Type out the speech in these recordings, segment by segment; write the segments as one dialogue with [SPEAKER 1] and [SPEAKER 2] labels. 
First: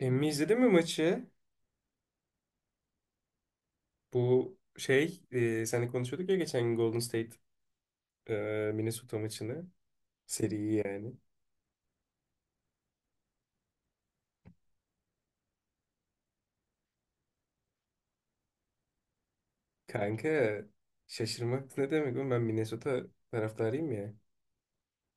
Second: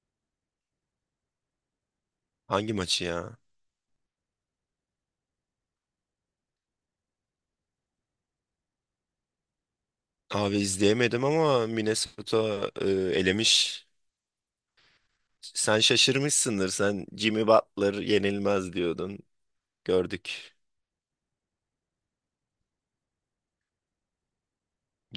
[SPEAKER 1] Emmi izledin mi maçı?
[SPEAKER 2] Hangi maçı ya?
[SPEAKER 1] Bu şey, seninle konuşuyorduk ya geçen gün Golden State e, Minnesota maçını.
[SPEAKER 2] Abi
[SPEAKER 1] Seriyi yani.
[SPEAKER 2] izleyemedim ama Minnesota elemiş. Sen şaşırmışsındır. Sen Jimmy Butler yenilmez diyordun. Gördük.
[SPEAKER 1] Kanka şaşırmak ne demek oğlum ben Minnesota taraftarıyım ya.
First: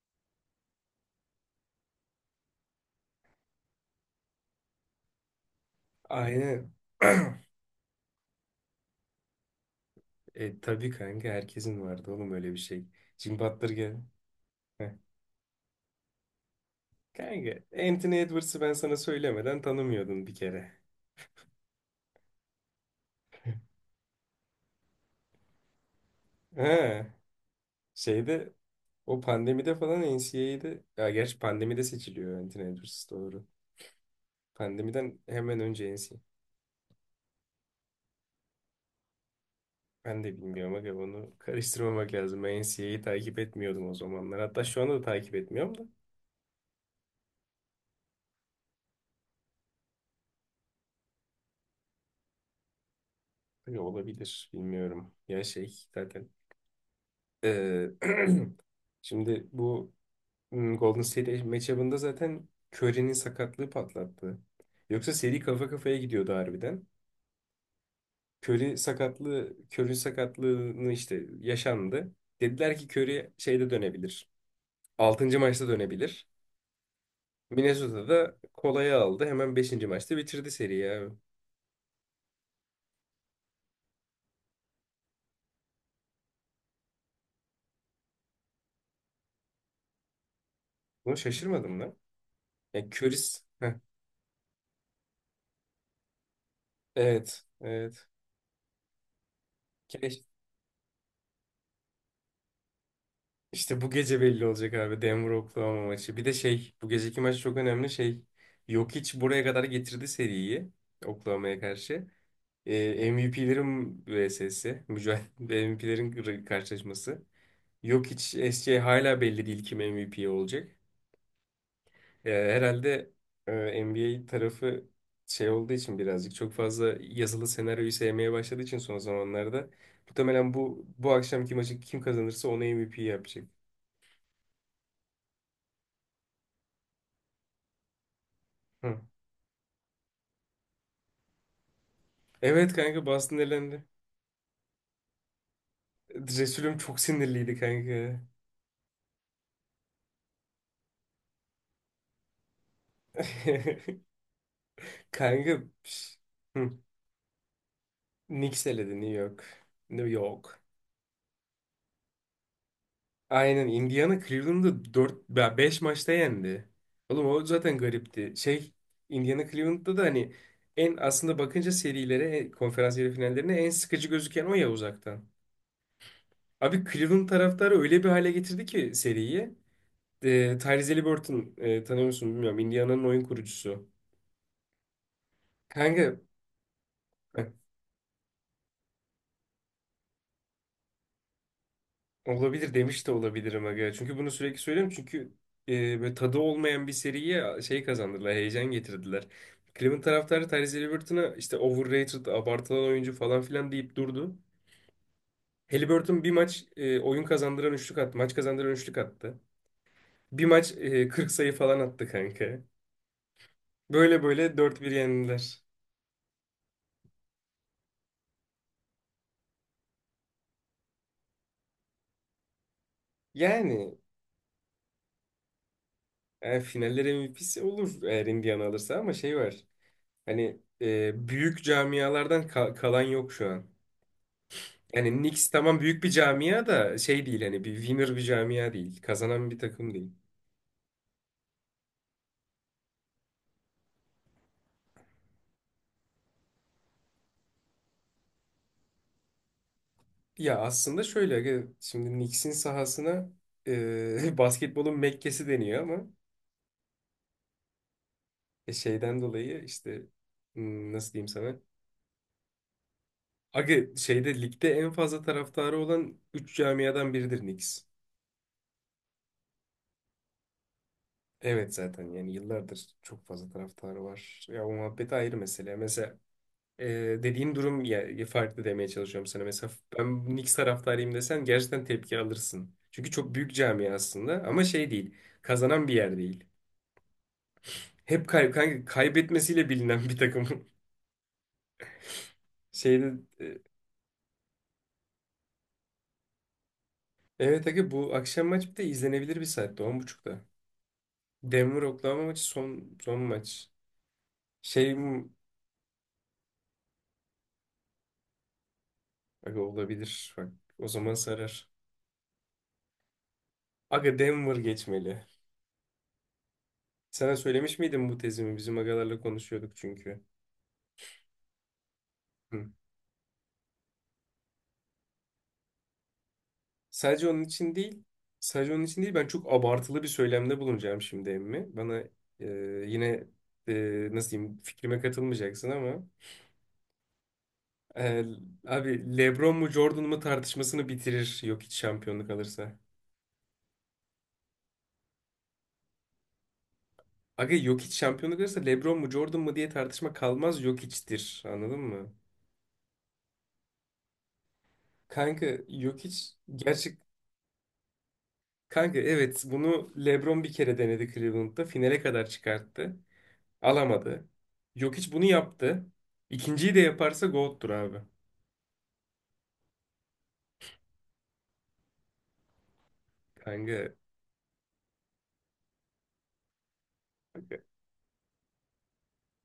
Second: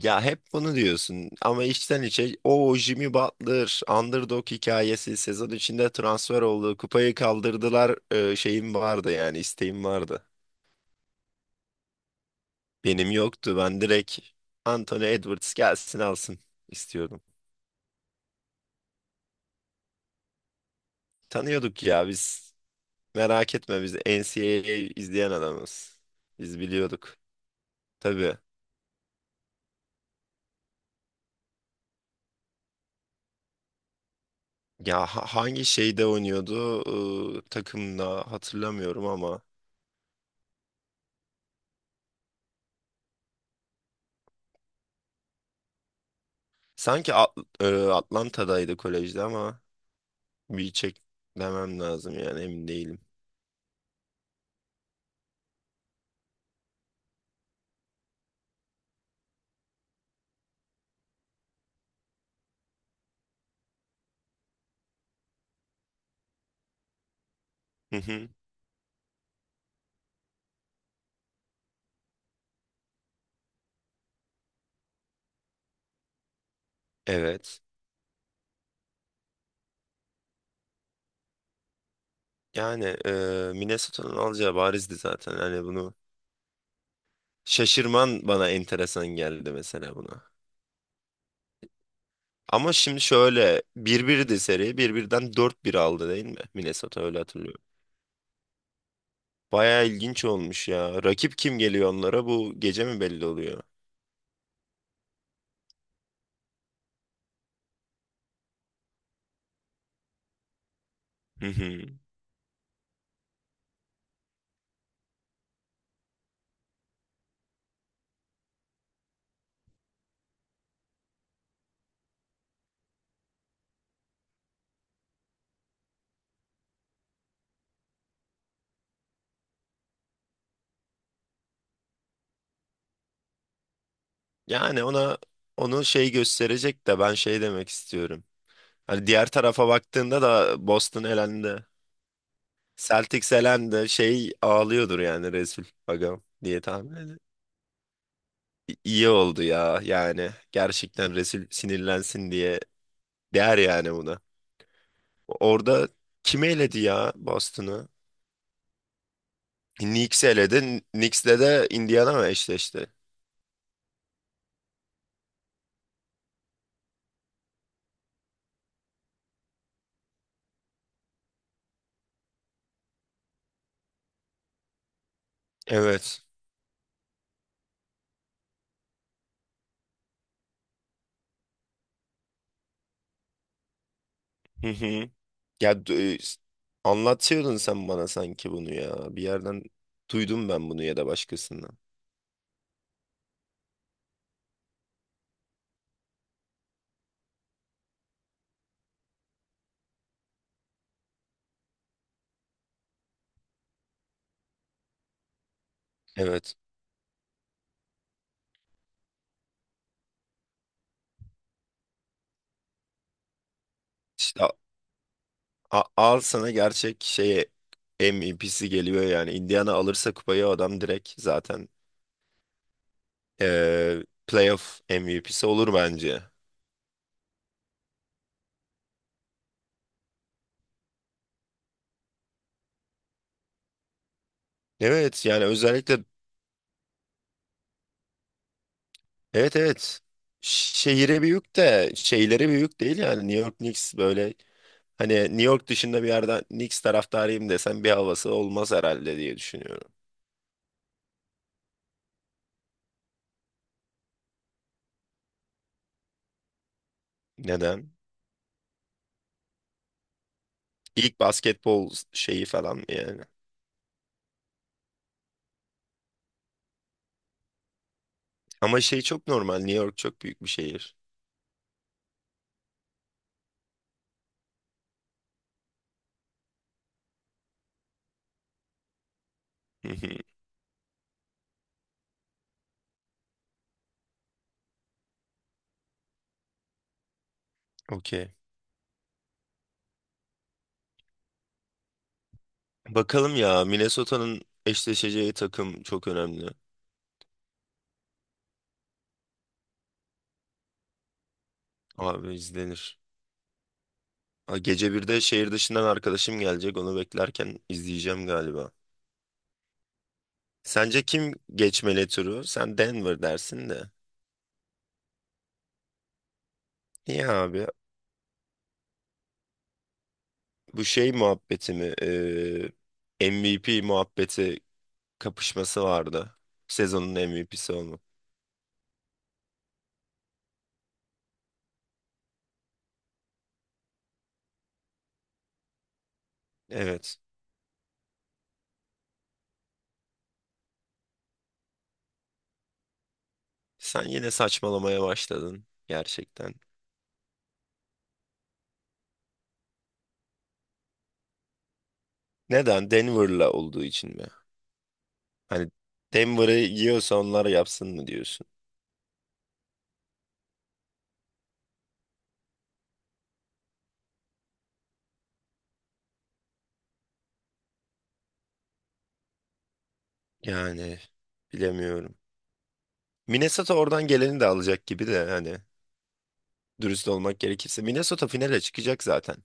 [SPEAKER 2] Ya hep bunu diyorsun ama içten içe o Jimmy Butler underdog hikayesi sezon içinde transfer
[SPEAKER 1] Aynen.
[SPEAKER 2] oldu. Kupayı kaldırdılar. Şeyim vardı yani isteğim vardı.
[SPEAKER 1] E tabii kanka herkesin vardı oğlum öyle bir şey.
[SPEAKER 2] Benim
[SPEAKER 1] Jim
[SPEAKER 2] yoktu.
[SPEAKER 1] Butler
[SPEAKER 2] Ben
[SPEAKER 1] gel.
[SPEAKER 2] direkt
[SPEAKER 1] Heh.
[SPEAKER 2] Anthony Edwards gelsin alsın istiyordum.
[SPEAKER 1] Kanka Anthony Edwards'ı ben sana söylemeden tanımıyordun bir kere.
[SPEAKER 2] Tanıyorduk ya biz. Merak etme, biz NCAA izleyen adamız. Biz
[SPEAKER 1] Ha,
[SPEAKER 2] biliyorduk. Tabii.
[SPEAKER 1] şeyde o pandemide falan NCAA'de ya gerçi pandemide seçiliyor Anthony Edwards doğru.
[SPEAKER 2] Ya
[SPEAKER 1] Pandemiden hemen
[SPEAKER 2] hangi
[SPEAKER 1] önce
[SPEAKER 2] şeyde
[SPEAKER 1] NC.
[SPEAKER 2] oynuyordu? Takımda hatırlamıyorum ama
[SPEAKER 1] Ben de bilmiyorum aga onu karıştırmamak lazım. Ben NCA'yi takip etmiyordum o zamanlar. Hatta şu anda da takip etmiyorum da.
[SPEAKER 2] sanki Atlanta'daydı kolejde ama bir çek demem lazım, yani emin değilim.
[SPEAKER 1] Aga, olabilir bilmiyorum. Ya şey zaten. eee, şimdi bu Golden State matchup'ında zaten Curry'nin sakatlığı patlattı. Yoksa seri kafa kafaya gidiyordu harbiden.
[SPEAKER 2] Hı hı.
[SPEAKER 1] Curry sakatlığını işte yaşandı. Dediler ki Curry şeyde dönebilir. Altıncı maçta dönebilir.
[SPEAKER 2] Evet.
[SPEAKER 1] Minnesota'da kolayı aldı. Hemen beşinci maçta bitirdi seriyi abi.
[SPEAKER 2] Yani Minnesota'nın alacağı barizdi zaten. Hani bunu şaşırman bana enteresan geldi mesela, buna.
[SPEAKER 1] Bunu şaşırmadım lan.
[SPEAKER 2] Ama
[SPEAKER 1] Yani
[SPEAKER 2] şimdi
[SPEAKER 1] Curry's...
[SPEAKER 2] şöyle
[SPEAKER 1] Heh,
[SPEAKER 2] bir 1di seri. Bir birden dört bir aldı değil mi? Minnesota, öyle
[SPEAKER 1] evet.
[SPEAKER 2] hatırlıyorum.
[SPEAKER 1] Evet.
[SPEAKER 2] Baya
[SPEAKER 1] Keş-
[SPEAKER 2] ilginç olmuş ya. Rakip kim geliyor onlara? Bu gece mi belli oluyor?
[SPEAKER 1] İşte bu gece belli olacak abi. Denver Oklahoma maçı. Bir de şey bu geceki maç çok önemli şey. Jokic buraya kadar getirdi seriyi.
[SPEAKER 2] Hı
[SPEAKER 1] Oklahoma'ya
[SPEAKER 2] hı.
[SPEAKER 1] karşı. MVP'lerin vs'si. Mücadele MVP'lerin karşılaşması. Jokic, SGA hala belli değil kim MVP olacak. Ya herhalde e, NBA tarafı şey olduğu için birazcık çok fazla yazılı senaryoyu sevmeye başladığı için son zamanlarda muhtemelen bu akşamki maçı kim kazanırsa ona MVP yapacak.
[SPEAKER 2] Yani onu şey gösterecek de, ben şey demek istiyorum.
[SPEAKER 1] Hı.
[SPEAKER 2] Hani diğer tarafa baktığında da Boston elendi.
[SPEAKER 1] Evet kanka
[SPEAKER 2] Celtics
[SPEAKER 1] Boston elendi.
[SPEAKER 2] elendi. Şey ağlıyordur yani Resul Agam, diye
[SPEAKER 1] Resulüm
[SPEAKER 2] tahmin
[SPEAKER 1] çok
[SPEAKER 2] ediyorum.
[SPEAKER 1] sinirliydi kanka.
[SPEAKER 2] İyi oldu ya yani. Gerçekten Resul sinirlensin diye der yani buna.
[SPEAKER 1] Kanka
[SPEAKER 2] Orada
[SPEAKER 1] pş,
[SPEAKER 2] kim
[SPEAKER 1] hı.
[SPEAKER 2] eledi ya Boston'ı?
[SPEAKER 1] Knicks eledi New York. New
[SPEAKER 2] Knicks
[SPEAKER 1] York.
[SPEAKER 2] eledi. Knicks'le de Indiana mı eşleşti?
[SPEAKER 1] Aynen Indiana Cleveland'ı 4 5 maçta yendi. Oğlum o zaten garipti. Şey Indiana Cleveland'da da hani en aslında bakınca serilere, konferans yarı finallerine en sıkıcı gözüken o ya uzaktan.
[SPEAKER 2] Evet.
[SPEAKER 1] Abi Cleveland taraftarı öyle bir hale getirdi ki seriyi. E, Tyrese Haliburton tanıyor musun bilmiyorum. Indiana'nın oyun kurucusu.
[SPEAKER 2] Ya
[SPEAKER 1] Kanka
[SPEAKER 2] anlatıyordun sen bana sanki bunu ya. Bir yerden duydum ben bunu, ya da başkasından.
[SPEAKER 1] olabilir demiş de olabilirim aga. Çünkü bunu sürekli söylüyorum. Çünkü böyle tadı olmayan bir seriye şey kazandırdılar. Heyecan getirdiler. Cleveland taraftarı Tyrese Halliburton'a işte overrated, abartılan oyuncu falan filan deyip durdu. Halliburton bir
[SPEAKER 2] Evet.
[SPEAKER 1] maç oyun kazandıran üçlük attı. Maç kazandıran üçlük attı. Bir maç 40 sayı falan attı kanka. Böyle
[SPEAKER 2] İşte
[SPEAKER 1] böyle dört bir yendiler.
[SPEAKER 2] al sana gerçek şeye MVP'si geliyor yani. Indiana alırsa kupayı adam direkt zaten
[SPEAKER 1] Yani,
[SPEAKER 2] playoff MVP'si olur bence.
[SPEAKER 1] yani, finaller MVP'si olur eğer Indiana alırsa ama şey var. Hani büyük camialardan kalan yok şu an. Yani
[SPEAKER 2] Evet, yani
[SPEAKER 1] Knicks tamam
[SPEAKER 2] özellikle
[SPEAKER 1] büyük bir camia da şey değil hani bir winner bir camia değil. Kazanan
[SPEAKER 2] evet,
[SPEAKER 1] bir takım
[SPEAKER 2] evet,
[SPEAKER 1] değil.
[SPEAKER 2] şehire büyük de şeylere büyük değil yani. New York Knicks böyle, hani New York dışında bir yerden Knicks taraftarıyım desen bir havası olmaz herhalde, diye düşünüyorum.
[SPEAKER 1] Ya aslında şöyle aga, şimdi Knicks'in sahasına basketbolun Mekke'si deniyor ama
[SPEAKER 2] Neden?
[SPEAKER 1] şeyden dolayı işte nasıl
[SPEAKER 2] İlk
[SPEAKER 1] diyeyim sana?
[SPEAKER 2] basketbol şeyi falan yani.
[SPEAKER 1] Aga şeyde ligde en fazla taraftarı olan 3 camiadan biridir Knicks.
[SPEAKER 2] Ama şey çok normal, New York çok büyük bir şehir.
[SPEAKER 1] Evet zaten yani yıllardır çok fazla taraftarı var. Ya o muhabbet ayrı mesele. Mesela e, dediğin durum ya, farklı demeye çalışıyorum sana. Mesela
[SPEAKER 2] Hı hı.
[SPEAKER 1] ben Knicks taraftarıyım desen gerçekten tepki alırsın. Çünkü çok büyük cami aslında ama şey değil. Kazanan bir yer değil. Hep
[SPEAKER 2] Okey.
[SPEAKER 1] kanka kaybetmesiyle bilinen bir takım. Şeyde
[SPEAKER 2] Bakalım
[SPEAKER 1] e,
[SPEAKER 2] ya, Minnesota'nın eşleşeceği takım çok önemli.
[SPEAKER 1] evet aga bu akşam maç bir de izlenebilir bir saatte 10:30'da. Denver Oklahoma
[SPEAKER 2] Abi
[SPEAKER 1] maçı son
[SPEAKER 2] izlenir.
[SPEAKER 1] son maç.
[SPEAKER 2] Aa, gece
[SPEAKER 1] Şey
[SPEAKER 2] birde
[SPEAKER 1] mi-
[SPEAKER 2] şehir dışından arkadaşım gelecek. Onu beklerken izleyeceğim galiba.
[SPEAKER 1] aga olabilir. Bak o
[SPEAKER 2] Sence
[SPEAKER 1] zaman
[SPEAKER 2] kim
[SPEAKER 1] sarar.
[SPEAKER 2] geçmeli turu? Sen Denver dersin de.
[SPEAKER 1] Aga Denver geçmeli.
[SPEAKER 2] İyi
[SPEAKER 1] Sana
[SPEAKER 2] abi.
[SPEAKER 1] söylemiş miydim bu tezimi? Bizim agalarla konuşuyorduk çünkü.
[SPEAKER 2] Bu şey muhabbeti mi?
[SPEAKER 1] Hı.
[SPEAKER 2] MVP muhabbeti, kapışması vardı. Sezonun
[SPEAKER 1] Sadece onun
[SPEAKER 2] MVP'si
[SPEAKER 1] için
[SPEAKER 2] olmak.
[SPEAKER 1] değil, ben çok abartılı bir söylemde bulunacağım şimdi emmi. Bana e, yine nasıl diyeyim fikrime katılmayacaksın ama
[SPEAKER 2] Evet.
[SPEAKER 1] e, abi LeBron mu Jordan mu tartışmasını bitirir Jokic şampiyonluk alırsa.
[SPEAKER 2] Sen yine saçmalamaya başladın gerçekten.
[SPEAKER 1] Aga Jokic şampiyonluk alırsa LeBron mu Jordan mu diye tartışma kalmaz Jokic'tir anladın mı?
[SPEAKER 2] Neden? Denver'la olduğu için mi?
[SPEAKER 1] Kanka
[SPEAKER 2] Hani
[SPEAKER 1] Jokic
[SPEAKER 2] Denver'ı
[SPEAKER 1] gerçek
[SPEAKER 2] yiyorsa onlar yapsın mı diyorsun?
[SPEAKER 1] kanka evet bunu LeBron bir kere denedi Cleveland'da finale kadar çıkarttı. Alamadı. Jokic bunu yaptı. İkinciyi de yaparsa GOAT'tur abi.
[SPEAKER 2] Yani bilemiyorum. Minnesota
[SPEAKER 1] Kanka.
[SPEAKER 2] oradan geleni de alacak gibi de hani, dürüst olmak gerekirse. Minnesota finale çıkacak zaten.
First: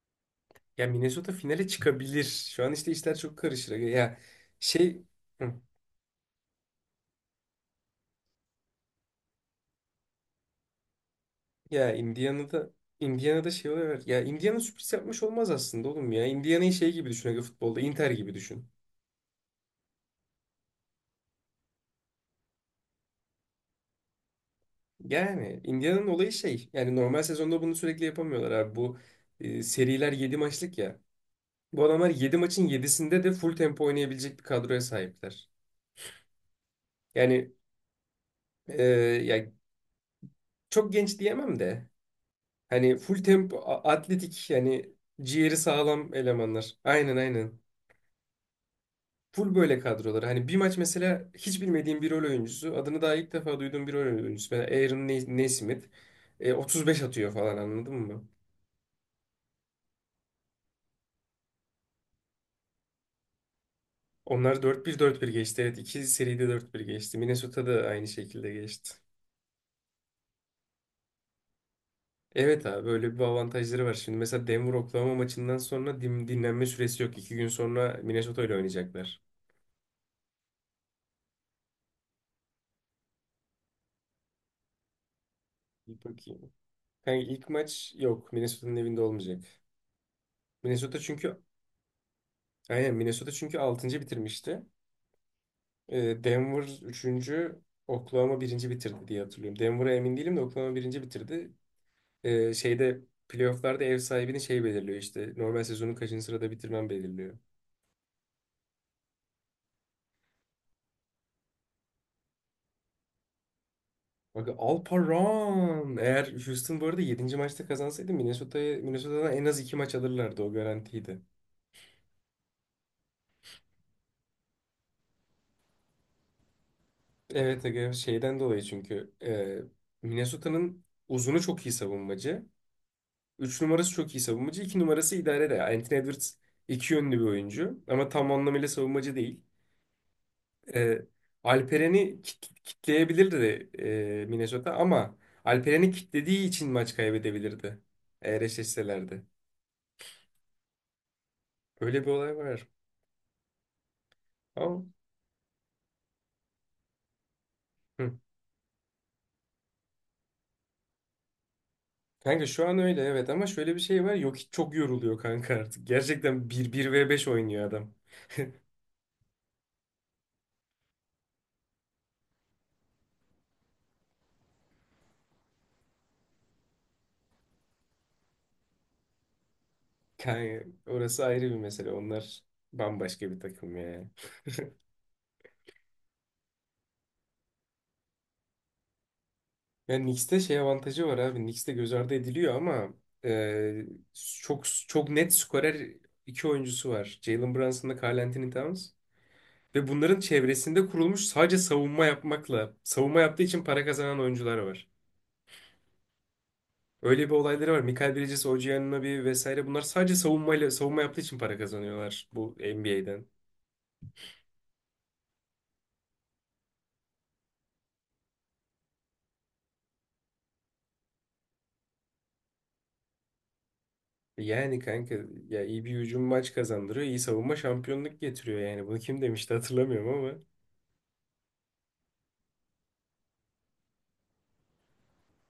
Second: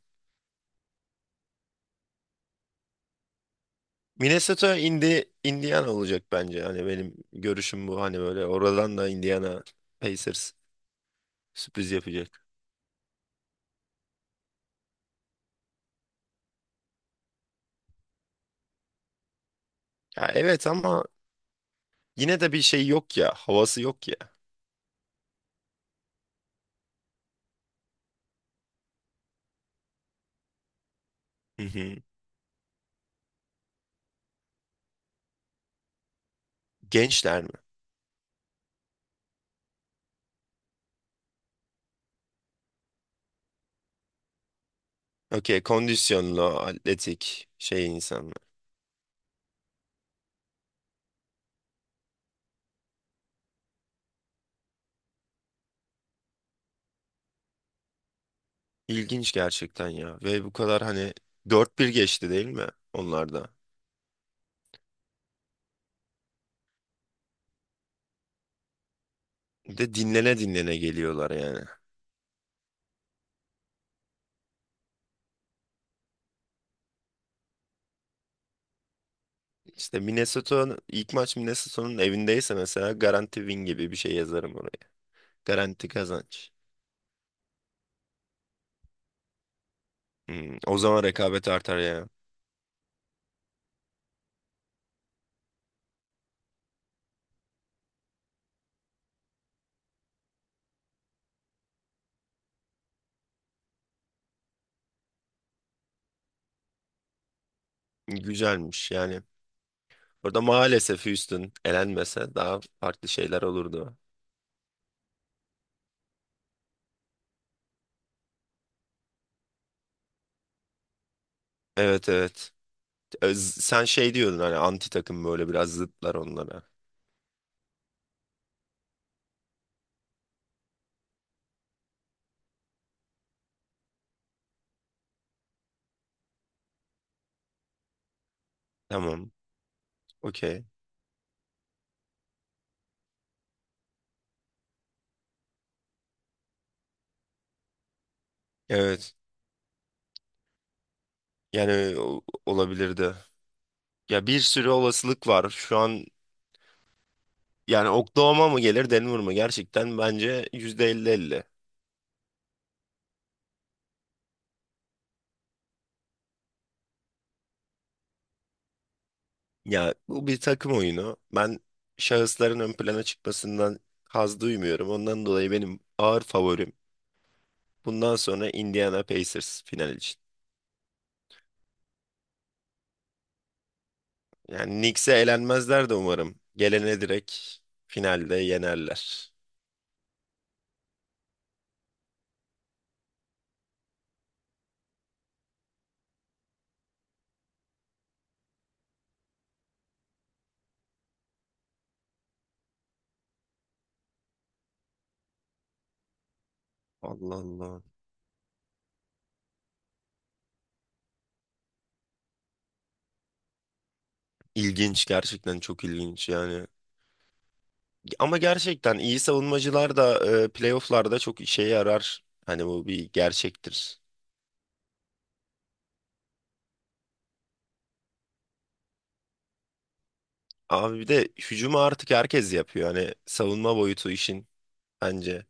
[SPEAKER 1] Ya Minnesota finale çıkabilir. Şu an işte işler çok karışır. Ya
[SPEAKER 2] Minnesota
[SPEAKER 1] şey
[SPEAKER 2] indi,
[SPEAKER 1] hı,
[SPEAKER 2] Indiana olacak bence. Hani benim görüşüm bu. Hani böyle oradan da Indiana Pacers sürpriz
[SPEAKER 1] ya
[SPEAKER 2] yapacak.
[SPEAKER 1] Indiana'da şey oluyor. Evet. Ya Indiana sürpriz yapmış olmaz aslında oğlum ya. Indiana'yı şey gibi düşün aga futbolda. Inter gibi düşün.
[SPEAKER 2] Ya evet ama yine de bir şey yok ya. Havası yok ya.
[SPEAKER 1] Yani Indiana'nın olayı şey. Yani normal sezonda bunu sürekli yapamıyorlar abi. Bu seriler 7 maçlık ya.
[SPEAKER 2] Hı
[SPEAKER 1] Bu
[SPEAKER 2] hı.
[SPEAKER 1] adamlar 7 maçın yedisinde de full tempo oynayabilecek bir kadroya sahipler.
[SPEAKER 2] Gençler mi?
[SPEAKER 1] Yani e, ya çok genç diyemem de. Hani full tempo, atletik yani ciğeri
[SPEAKER 2] Okey,
[SPEAKER 1] sağlam
[SPEAKER 2] kondisyonlu,
[SPEAKER 1] elemanlar. Aynen
[SPEAKER 2] atletik
[SPEAKER 1] aynen.
[SPEAKER 2] şey insanlar.
[SPEAKER 1] Full böyle kadrolar. Hani bir maç mesela hiç bilmediğim bir rol oyuncusu. Adını daha ilk defa duyduğum bir rol oyuncusu. Mesela Aaron Nesmith. 35 atıyor falan anladın mı?
[SPEAKER 2] İlginç gerçekten ya. Ve bu kadar hani dört bir geçti değil mi onlarda?
[SPEAKER 1] Onlar dört bir dört bir geçti. Evet iki seride dört bir geçti. Minnesota da aynı şekilde geçti.
[SPEAKER 2] Bir de dinlene dinlene geliyorlar yani.
[SPEAKER 1] Evet abi böyle bir avantajları var. Şimdi mesela Denver Oklahoma maçından sonra dinlenme süresi yok. 2 gün sonra Minnesota ile oynayacaklar.
[SPEAKER 2] İşte Minnesota, ilk maç Minnesota'nın evindeyse mesela garanti win gibi bir şey yazarım oraya. Garanti
[SPEAKER 1] Bir
[SPEAKER 2] kazanç.
[SPEAKER 1] bakayım. Yani ilk maç yok. Minnesota'nın evinde olmayacak.
[SPEAKER 2] Hmm, o
[SPEAKER 1] Minnesota
[SPEAKER 2] zaman
[SPEAKER 1] çünkü
[SPEAKER 2] rekabet artar ya.
[SPEAKER 1] aynen Minnesota çünkü altıncı bitirmişti. Denver üçüncü, Oklahoma birinci bitirdi diye hatırlıyorum. Denver'a emin değilim de Oklahoma birinci bitirdi. Şeyde playofflarda ev sahibini şey belirliyor işte. Normal sezonu kaçıncı sırada bitirmen belirliyor.
[SPEAKER 2] Güzelmiş yani. Orada maalesef Houston elenmese daha farklı şeyler olurdu.
[SPEAKER 1] Bak Alparan. Eğer Houston bu arada yedinci maçta kazansaydı Minnesota'ya Minnesota'dan en az 2 maç alırlardı o garantiydi.
[SPEAKER 2] Evet, evet. Sen şey diyordun hani, anti takım böyle biraz zıtlar onlara.
[SPEAKER 1] Evet aga şeyden dolayı çünkü Minnesota'nın uzunu çok iyi savunmacı. 3 numarası çok iyi savunmacı. İki numarası idare de. Anthony Edwards iki yönlü bir oyuncu. Ama tam anlamıyla savunmacı
[SPEAKER 2] Tamam.
[SPEAKER 1] değil.
[SPEAKER 2] Okey.
[SPEAKER 1] Ee, Alperen'i kitleyebilirdi Minnesota ama Alperen'i kitlediği için maç kaybedebilirdi. Eğer
[SPEAKER 2] Evet.
[SPEAKER 1] eşleşselerdi.
[SPEAKER 2] Yani
[SPEAKER 1] Öyle bir olay var.
[SPEAKER 2] olabilirdi. Ya bir sürü
[SPEAKER 1] Ama,
[SPEAKER 2] olasılık var. Şu an yani
[SPEAKER 1] hı.
[SPEAKER 2] Oklahoma mı gelir Denver mı? Gerçekten bence %50 %50.
[SPEAKER 1] Kanka şu an öyle evet ama şöyle bir şey var. Yok hiç çok yoruluyor kanka artık. Gerçekten bir ve beş oynuyor adam.
[SPEAKER 2] Ya bu bir takım oyunu. Ben şahısların ön plana çıkmasından haz duymuyorum. Ondan dolayı benim ağır favorim, bundan sonra Indiana Pacers final için.
[SPEAKER 1] Kanka orası ayrı bir mesele. Onlar bambaşka bir takım ya.
[SPEAKER 2] Yani Knicks'e elenmezler de umarım. Gelene direkt finalde yenerler.
[SPEAKER 1] Yani Knicks'te şey avantajı var abi. Knicks'te göz ardı ediliyor ama e, çok çok net skorer iki oyuncusu var. Jalen Brunson'la Karl Anthony Towns. Ve bunların çevresinde kurulmuş sadece savunma yapmakla, savunma yaptığı için para kazanan oyuncular var. Öyle bir
[SPEAKER 2] Allah
[SPEAKER 1] olayları var.
[SPEAKER 2] Allah.
[SPEAKER 1] Michael Bridges, OG Anunoby vesaire bunlar sadece savunmayla, savunma yaptığı için para kazanıyorlar bu NBA'den.
[SPEAKER 2] İlginç, gerçekten çok ilginç yani. Ama gerçekten iyi savunmacılar da playofflarda çok işe yarar. Hani bu bir gerçektir.
[SPEAKER 1] Yani kanka ya iyi bir hücum maç kazandırıyor, iyi savunma şampiyonluk getiriyor yani. Bunu kim demişti hatırlamıyorum ama.
[SPEAKER 2] Abi bir de hücumu artık herkes yapıyor. Hani savunma boyutu işin, bence.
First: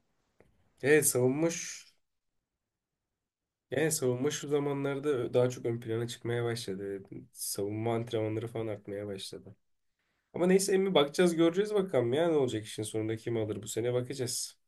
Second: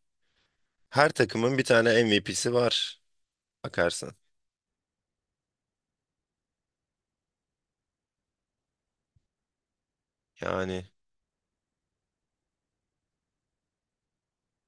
[SPEAKER 1] Evet
[SPEAKER 2] Her
[SPEAKER 1] savunma.
[SPEAKER 2] takımın bir tane MVP'si var
[SPEAKER 1] Yani
[SPEAKER 2] bakarsan.
[SPEAKER 1] savunma şu zamanlarda daha çok ön plana çıkmaya başladı. Savunma antrenmanları falan artmaya başladı. Ama neyse
[SPEAKER 2] Yani
[SPEAKER 1] emmi bakacağız göreceğiz bakalım ya ne olacak işin sonunda kim alır bu sene bakacağız.